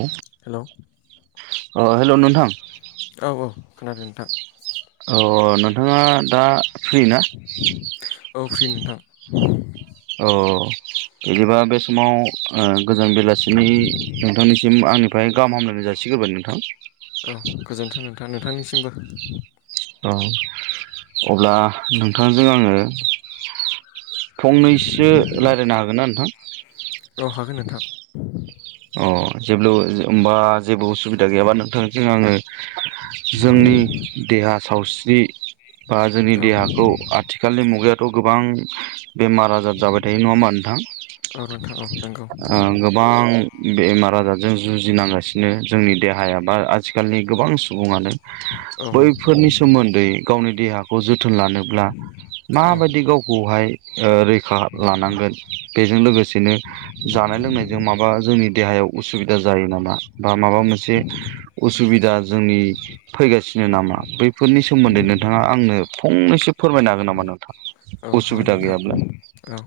औ हेलौ अ हेलौ नोंथां औ औ खोनादों नोंथां औ अ नोंथाङा दा फ्रि ना औ फ्रि नोंथां औ बिदिबा बे समाव ओ गोजोन बेलासिनि नोंथांनिसिम आंनिफ्राय गाहाम हामलायनाय जासिग्रोबाय नोंथां। ओम गोजोन्थों नोंथां नोंथांनिसिमबो। औ अब्ला नोंथांजों आङो औ फंनैसो रायलायनो हागोन ना नोंथां औ हागोन नोंथां अ जोब्लु होमबा जेबो उसुबिदा गैयाबा नोंथांजों आङो जोंनि देहा साव बे बा जोंनि औ देहाखौ आथिखालनि मुगायाथ' गोबां बेमार आजार जाबाय थायो नङा होमबा नोंथां औ नोंथां औ नंगौ ओं गोबां बेमार आजारजों जुजिनांगासिनो जोंनि देहाया बा आथिखालनि गोबां सुबुङानो औ बैफोरनि सोमोन्दै गावनि देहा अजित जोथोन लानोब्ला औ माबायदि गावखौहाय ओ रैखा लानांगोन बेजों लोगोसेनो जानाय लोंनायजों माबा जोंनि देहायाव उसुबिदा जायो नामा बा माबा मोनसे उ सुबिदा जोंनि फैगासिनो नामा बैफोरनि सोमोन्दै नोंथाङा आंनो फंनैसो फोरमायनो हागोन नामा नोंथां औ ह उसुबिदा नोंथां गैयाब्ला औ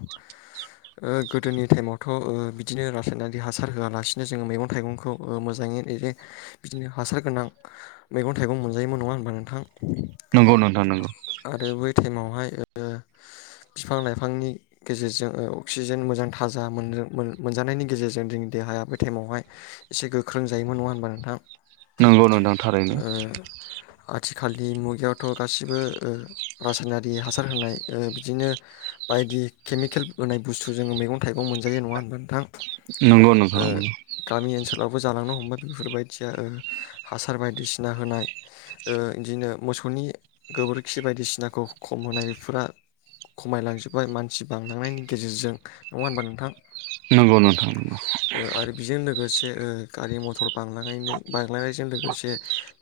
ओ गोदोनि टाइमावथ' ओ बिदिनो रासायनारि हासार होआलासिनो जोङो मैगं थाइगंखौ ओ मोजाङैे बिदिनो हासार गोनां मैगं थाइगं मोनजायोमोन नङा होमबा नोंथां नंगौ नोंथां नंगौ आरो बै टाइमावहाय ओ बिफां लाइफांनि गेजेरजों ओ अक्सिजेन मोजां थाजा मोननो मोन मोनजानायनि गेजेरजों जोंनि देहाया बे टाइमावहाय एसे गोख्रों जायोमोन नङा होनबा नोंथां नंगौ नोंथां थारैनो ओ आथिखालनि मुगायावथ' गासिबो ओ रासायनारि हा सार होनाय ओ बिदिनो बायदि केमिकेल होनाय बुस्थु जोङो मैगं थाइगं मोनजायो नङा होनब्ला नोंथां नंगौ नोंथां नंगौ लावबो जालांनो हमबाय बेफोरबायदिया ओ हासार बायदिसिना होनाय ओ बिदिनो मोसौनि गोबोरखि बायदिसिनाखौ खम होनाय बे फोरा खमायलांजोब्बाय मानसि बांलांनायनि गेजेरजों नङा होनबा नोंथां नंगौ नोंथां नंगौ दे ओ गारि मथर बांलांनायनो बा बांलांनायजों लोगोसे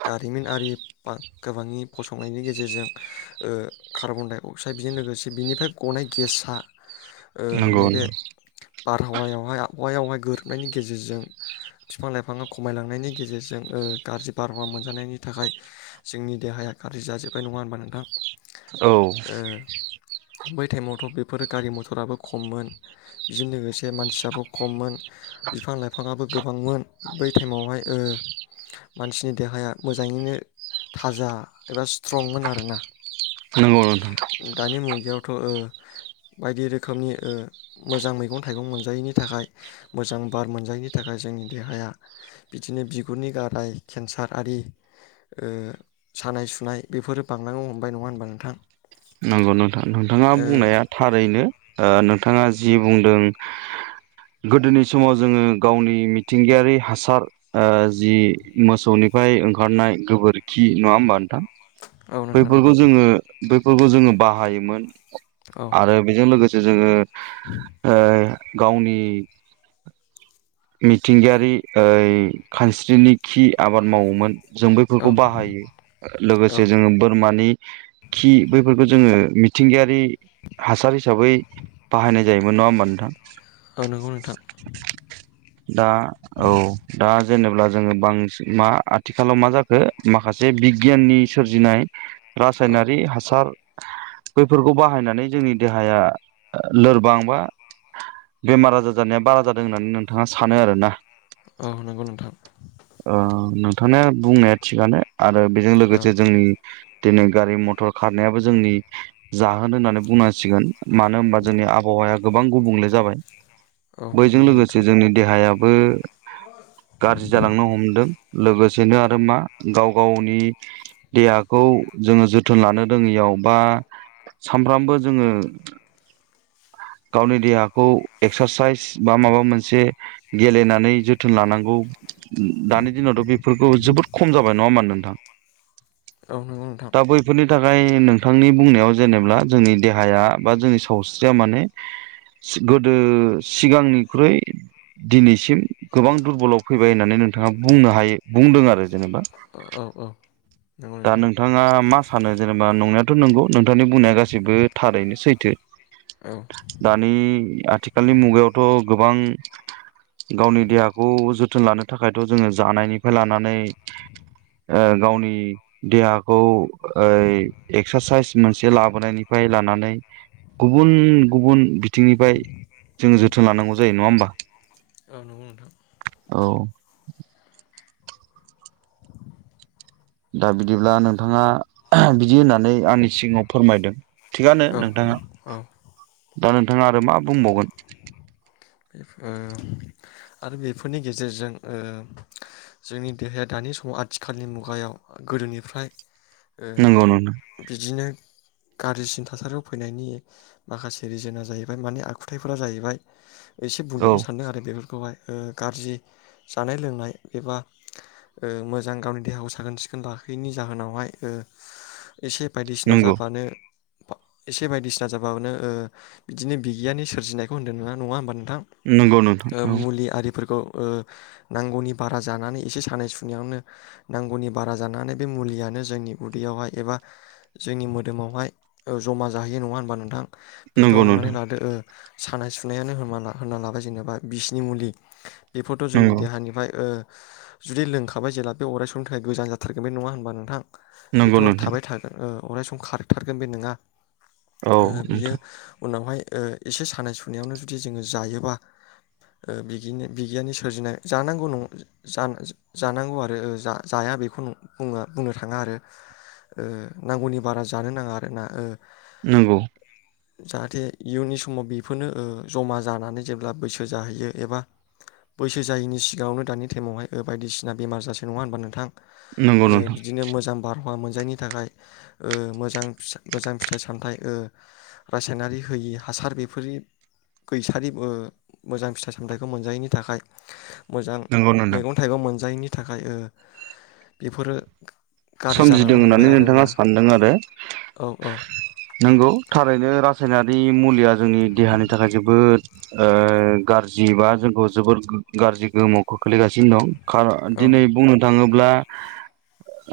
दारिमिनारि ब गोबांनि फसंनायनि गेजेरजों कार्बन दाइ साय बेजों लोगोसे बिनिफ्राय गनाय गेसआ ओ नंगौ नैबे बारहावायावहाय आबहावायावहाय गोरोबनायनि गेजेरजों बिफां लाइफाङा खमायलांनायनि गेजेरजों गाज्रि बारहावा मोनजानायनि थाखाय जोंनि देहाया गाज्रि जाजोब्बाय नङा होनबा नोंथां औ ओ बै टाइमावथ' बेफोरो गारि मथराबो खममोन बिजों लोगोसे मानसियाबो खममोन बिफां लाइफाङाबो गोबांमोन बै टाइमावहाय मानसिनि देहाया मोजाङैनो थाजा एबा स्ट्रंमोन आरोना [unintelligible] बेयावथ' बायदि रोखोमनि मोजां मैगं थाइगं मोनजायैनि थाखाय मोजां बार मोनजायैनि थाखाय जोंनि देहाया बिदिनो बिगुरनि गाराय केन्सार आरि सानाय सुनाय बेफोरो बांनांगनो हमबाय नङा होनबा नोंथां नंगौ नोंथां नोंथाङा ओ बुंनाया थारैनो नोंथाङा जि जि बुंदों गोदोनि समाव जोङो गावनि मिथिंगायारि हासार जि मोसौनिफ्राय ओंखारनाय गोबोरखि नङा होमबा नोंथां औ नोंथां बैफोरखौ नंगौ जोङो बै फोरफोरखौ जोङो बाहायोमोन औ आरो बेजों लोगोसे जोङो ओ [inaudible] गावनि मिथिंगायारि खानस्रिनि खि आबाद मावोमोन जों औ बैफोरखौ बाहायो औ लोगोसे बोरमानि खि बैफोरखौ जोङो मिथिंगायारि हासार हिसाबै बाहायनाय जायोमोन नङा होमबा नोंथां आरो नंगौ नोंथां दा औ दा जेनेबा जोङो बांसिन मा आथिखालाव मा जाखो माखासे बिगियाननि सोरजिनाय औ रासायनारि हासार बैफोरखौ बाहायनानै जोंनि देहाया लोरबां बा बेमार आजार जानाया बारा जादों होननानै नोंथाङा सानो आरोना? औ नोंगौ नोंथां। [unintelligible] बुंनाया थिगानो आरो औ जे जोंनि दिनै गारि मथर खारनायाबो जोंनि जाहोन होननानै बुंनांसिगोन मानो होनबा जोंनि आबहावाया गोबां गुबुंले जाबाय। औ बैजों नंगौ लोगोसे नोंथां जोंनि देहाया बो गाज्रि जालांनो हमदों लोगो एसेनो आरो मा गाव गावनि देहाखौ जोङो जोथोन लानो रोङैयाव बा सानफ्रामबो जोङो गावनि देहाखौ एक्सारसाइस बा माबा मोनसे गेलेनानै जोथोन लानांगौ। दानि दिनावथ' बेफोरखौ जोबोद खम जाबाय नङा मा नों थां औ नोंगौ नोंथां। बेनि थाखाय नोंथांनि बुंनायाव जेनेब्ला जोंनि देहाया बा जोंनि सावस्रिया माने सि गोदो सिगांनिख्रुइ दिनैसिम गोबां दुरबलाव फैबाय होननानै नोंथाङा बुंनो हायो बुंदों आरो जेनेबा ओ औ औ नंगौ दा नोंथां नोंथाङा मा सानो जेनेबा नंनायाथ' नोंगौ नोंथांनि बुंनाया गासैबो थारैनो सैथो। औ दानि आथिखालनि मुगायावथ' गोबां गावनि देहाखौ जोथोन लानो थाखायथ' जोङो जानायनिफ्राय लानानै ओ गावनि देहाखौ ओइ एक्सारसाइस मोनसे ला [unintelligible] निफ्राय लानानै गुबुन गुबुन बिथिंनिफ्राय जोंङो जोथोन लानांगौ जायो नङा होमबा औ नंगौ नोंथां औ। दा बिदिब्ला नोंथाङा बिदि होननानै आंनि सिगाङाव फोरमायदों। थिगानो औ नोंथाङा औ दा नोंथाङा आरो मा बुंबावगोन? ओ आरो बेफोरनि गेजेरजों ओ जोंनि देहाया दानि समाव आथिखालनि मुगायाव गोदोनिफ्राय ओ नंगौ नोंथां बिदिनो गाज्रिसिन थासारियाव फैनायनि माखासे रिजोनआ जाहैबाय माने आखुथायफोरा जाहैबाय एसे औ बुंदेरनो सान्दों आरो बेफोरखौहाय ओ गाज्रि जानाय लोंनाय एबा ओ मोजां गावनि देहाखौ साखोन सिखोन लाखैयैनि जाहोनावहाय ओ एसे बायदिसिना नंगौ जाबानो एसे बायदिसिना जाबानो ओ बिदिनो बिगियाननि सोरजिनायखौ होन्दों नङा नङा होनबा नों थां नंगौ नोंथां ओ औ मुलि आरिफोरखौ ओ नांगौनि बारा जानानै एसे सानाय सुनायावनो नांगौनि बारा जानानै बे मुलियानो जोंनि उदैयावहाय एबा जोंनि मोदोमावहाय ओ जमा जाहैयो नङा होनबा नोंथां। बेथ' नंगौ हमनानै नोंथां लादो ओ सानाय सुनायानो हमना ला होनना लाबाय जेनेबा बिसनि मुलि बेफोरथ' जोंनि नंगौ देहानिफ्राय ओ जुदि लोंखाबाय जेला बे अराय समनि थाखाय गोजान जाथारगोन बे नङा होनबा नोंथां बेथ' नंगौ नोंथां थाबाय थागोन ओ अराय सम खारथारगोन बे नोङा औ ओ बियो नोंथां उनावहाय ओ एसे सानाय सुनायावनो जुदि जोङो जायोबा ओ बिगिनो बिगियाननि सोरजिनाय जानांगौ नं जान जानांगौ आरो जा जाया बेखौ बुंङो बुंनो थाङा आरो ओ नांगौनि बारा जानो नाङा आरो ना ओ नंगौ जाहाथे इयुननि समाव बेफोरनो ओ जमा ज जानानै जेब्ला बैसो जाहैयो एबा बैसो जायैनि सिगाङावनो दानि टाइमावहाय बायदिसिना बेमार जासै नङा होनबा नोंथां नंगौ ओ नोंथां बिदिनो मोजां बार मा मोनजायनि थाखाय ओ मोजां मोजां फिथाइ सामथाइ ओ रासायनारि होयि हासार बेफोरनि फैसारिब ओ मोजां फिथाइ सामथाइखौ मोनजायैनि थाखाय मोजां नंगौ नोंथां मैगं थाइगं मोनजायैनि थाखाय ओ बेफोरो गाज्रि सोमजिदों जालांनो हमबाय होननानै नोंथाङा आरोना सानदों आरो औ औ नंगौ थारैनो रासायनारि मुलिया जोंनि देहानि थाखाय जोबोद ओ गाज्रि बा जोंखौ जोबोद गाज्रि गोहोमाव खोख्लैगासिनो दं खार औ दिनै बुंनो थाङोब्ला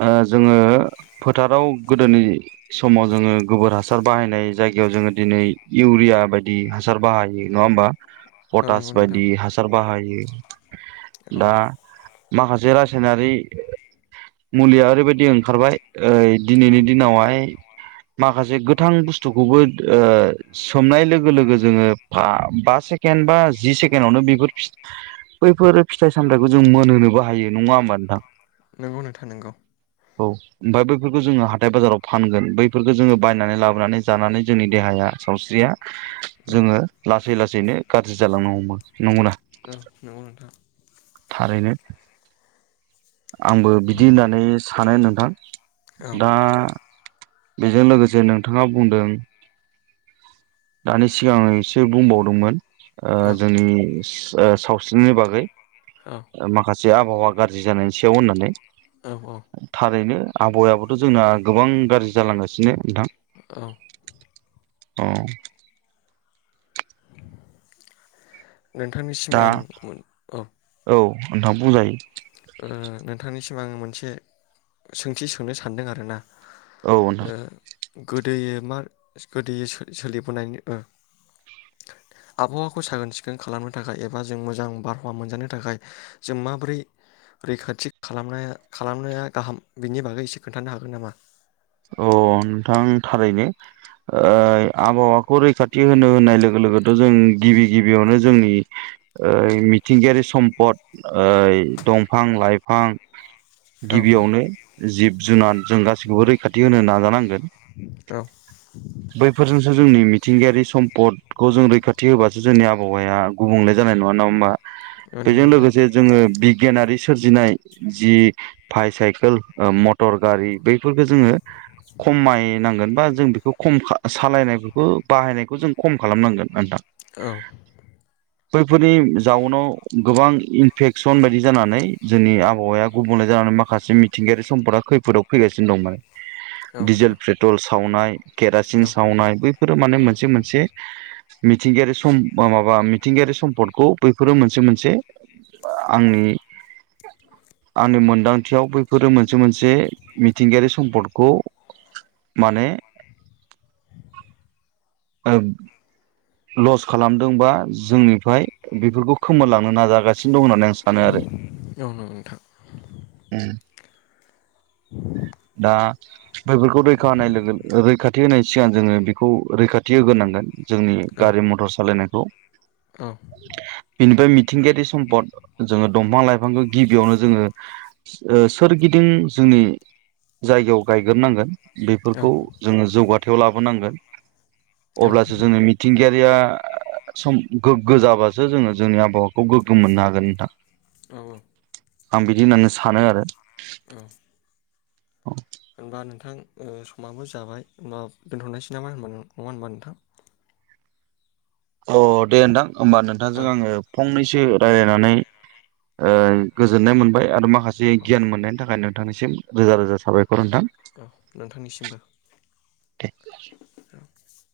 ओ जोङो फोथाराव गोदोनि समाव जोङो गोबोर हासार बाहायनाय जायगायाव जोङो दिनै इउरिया बायदि हासार बाहायो नङा होमबा पटास नंगौ नोंथां बायदि हासार बाहायो ए औ दा माखासे रासायनारि मुलिया ओरैबायदि ओंखारबाय ओइ औ दिनैनि दिनावहाय माखासे गोथां बुस्थुखौबो ओ सोमनाय लोगो लोगो जोङो बा सेकेण्ड बा जि सेकेणडआवनो बेफोर बैफोर फिथाइ सामथायखौ जों मोनहोनोबो हायो नङा होमबा नोंथां नोंगौ नोंथां नोंगौ औ ओमफ्राय बैफोरखौ जोङो हाथाय बाजाराव फानगोन बैफोरखौ जोङो बायनानै लाबोनानै जानानै जोंनि देहाया सावस्रिया औ जोङो ला लासै लासैनो गाज्रि जालांनो हमो नोंगौ ना औ नोंगौ नोंथा थारैनो आंबो बिदि होनना होननानै सानो नोंथां औ दा बेजों लोगोसे नोंथाङा बुंदों दानि सिगांसो बुंबावदोंमोन ओ औ जोंनि ओ सावस्रिनि बागै औ ओ माखासे जे आबहावा गाज्रि जानायनि सायाव होननानै औ औ आबहायाबोथ' जोंना गोबां गाज्रि जालांगासिनो नोंथां। औ औ नोंथांनिसिम आं औ अन्थाबो जायो [inaudible] नोंथांनिसिम आङो मोनसे सोंथि सोनो सानदों आरो ना ज औ नोंथां तुर प्रसाद तुर प्रसाद तुर ओ गुद गोद मा गोदै सोलिबोनाय आबहावाखौ साखोन सिखोन खालामनो थाखाय एबा जों मोजां बारहावा मोनजानो थाखाय जों माबोरै रैखाथि खालामनाया गाहाम बेनि बागै एसे खोन्थानो हागोन नामा? अ नोंथां थारैनो आबहावाखौ रैखाथि होनो होननाय लोगो लोगोथ' जों गिबि गिबियावनो जोंनि मिथिंगायारि सम्पद दंफां लाइफां औ गिबियावनो जिब जुनार जों गासिखौबो खाथि होनो नाजानांगोन औ बैफोरजोंसो जोंनि मिथिंगायारि सम्दखौ जों रैखाथि होबासो जोंनि आबहावाया गुबुंले जानाय नङा नङा होमबा? औ नंगौ बेजों नोंथां लोगोसे जोङो बिगियानारि सोरजिनाय जि बायसाइकेल मटर गारि बैफोर बेखौ जोङो खमायनांगोन बा जों बेखौ खम सालायनायफोरखौ बाहायनायखौ जों खम खालामनांगोन नोंथां। औ। खैफोदनि जाउनाव गोबां इनफेकसन बायदि जानानै जोंनि आबहावाया गुबुंले जानानै माखासे मिथिंगायारि समफोरा खैफोदाव फैगासिनो। बि दंमोन। औ डिजेल नोंथां पेट्रल सावनाय केरासिन औ सावनाय बैफोरो माने औ मोनसे मोनसे मिथिंगायारि सम माबा मिथिंगायारि सम्पदखौ बैफोरो मोनसे मोनसे आंनि आंनि मोनदांथियाव बैफोरो मोनसे मोनसे मिथिंगायारि सम्पदखौ माने औ। लस खालामदोंबा जोंनिफ्राय बेफोरखौ खोमोरलांनो नाजागासिनो। दं होननानै आं सानो आरो। औ नंगौ नोंथां दा बेैफोरखौ रैखा होनाय लोगो रैखाथि होनाय सिगां जोंङो बेखौ रैखाथि होग्रोनांगोन जोंनि औ गारि मटर सालायनायखौ औ बिनिफ्राय मिथिंगायारि सम्पद जोंङो दंफां लाइफांखौ गिबियावनो जोंङो सोरगिदिं जोंनि जायगायाव गायग्रोनांगोन बेफोरखौ जोंङो जौगाथायाव लाबोनांगोन। औ अब्लासो जोंङो मिथिंगायारिया सम गोग्गो जाबासो जोंङो जोंनि आबहावाखौ गोग्गो मोननो हागोन नोंथां। औ। आं बिदि होननानै सानो आरो। औ। औ। होनबा नोंथां समाबो जाबाय होनबा दोनथ नायसै नामा होनबा नंङा होनबा नोंथां? अ दे नोंथां होमबा नोंथांजों औ आंङो फंनै से रायलायनानै ओ गोजोननाय मोनबाय आरो माखा माखासे औ गियान मोननायनि थाखाय नोंथांनि सिम रोजा रोजा साबाय औ नोंथांनिसिमबो [inaudible]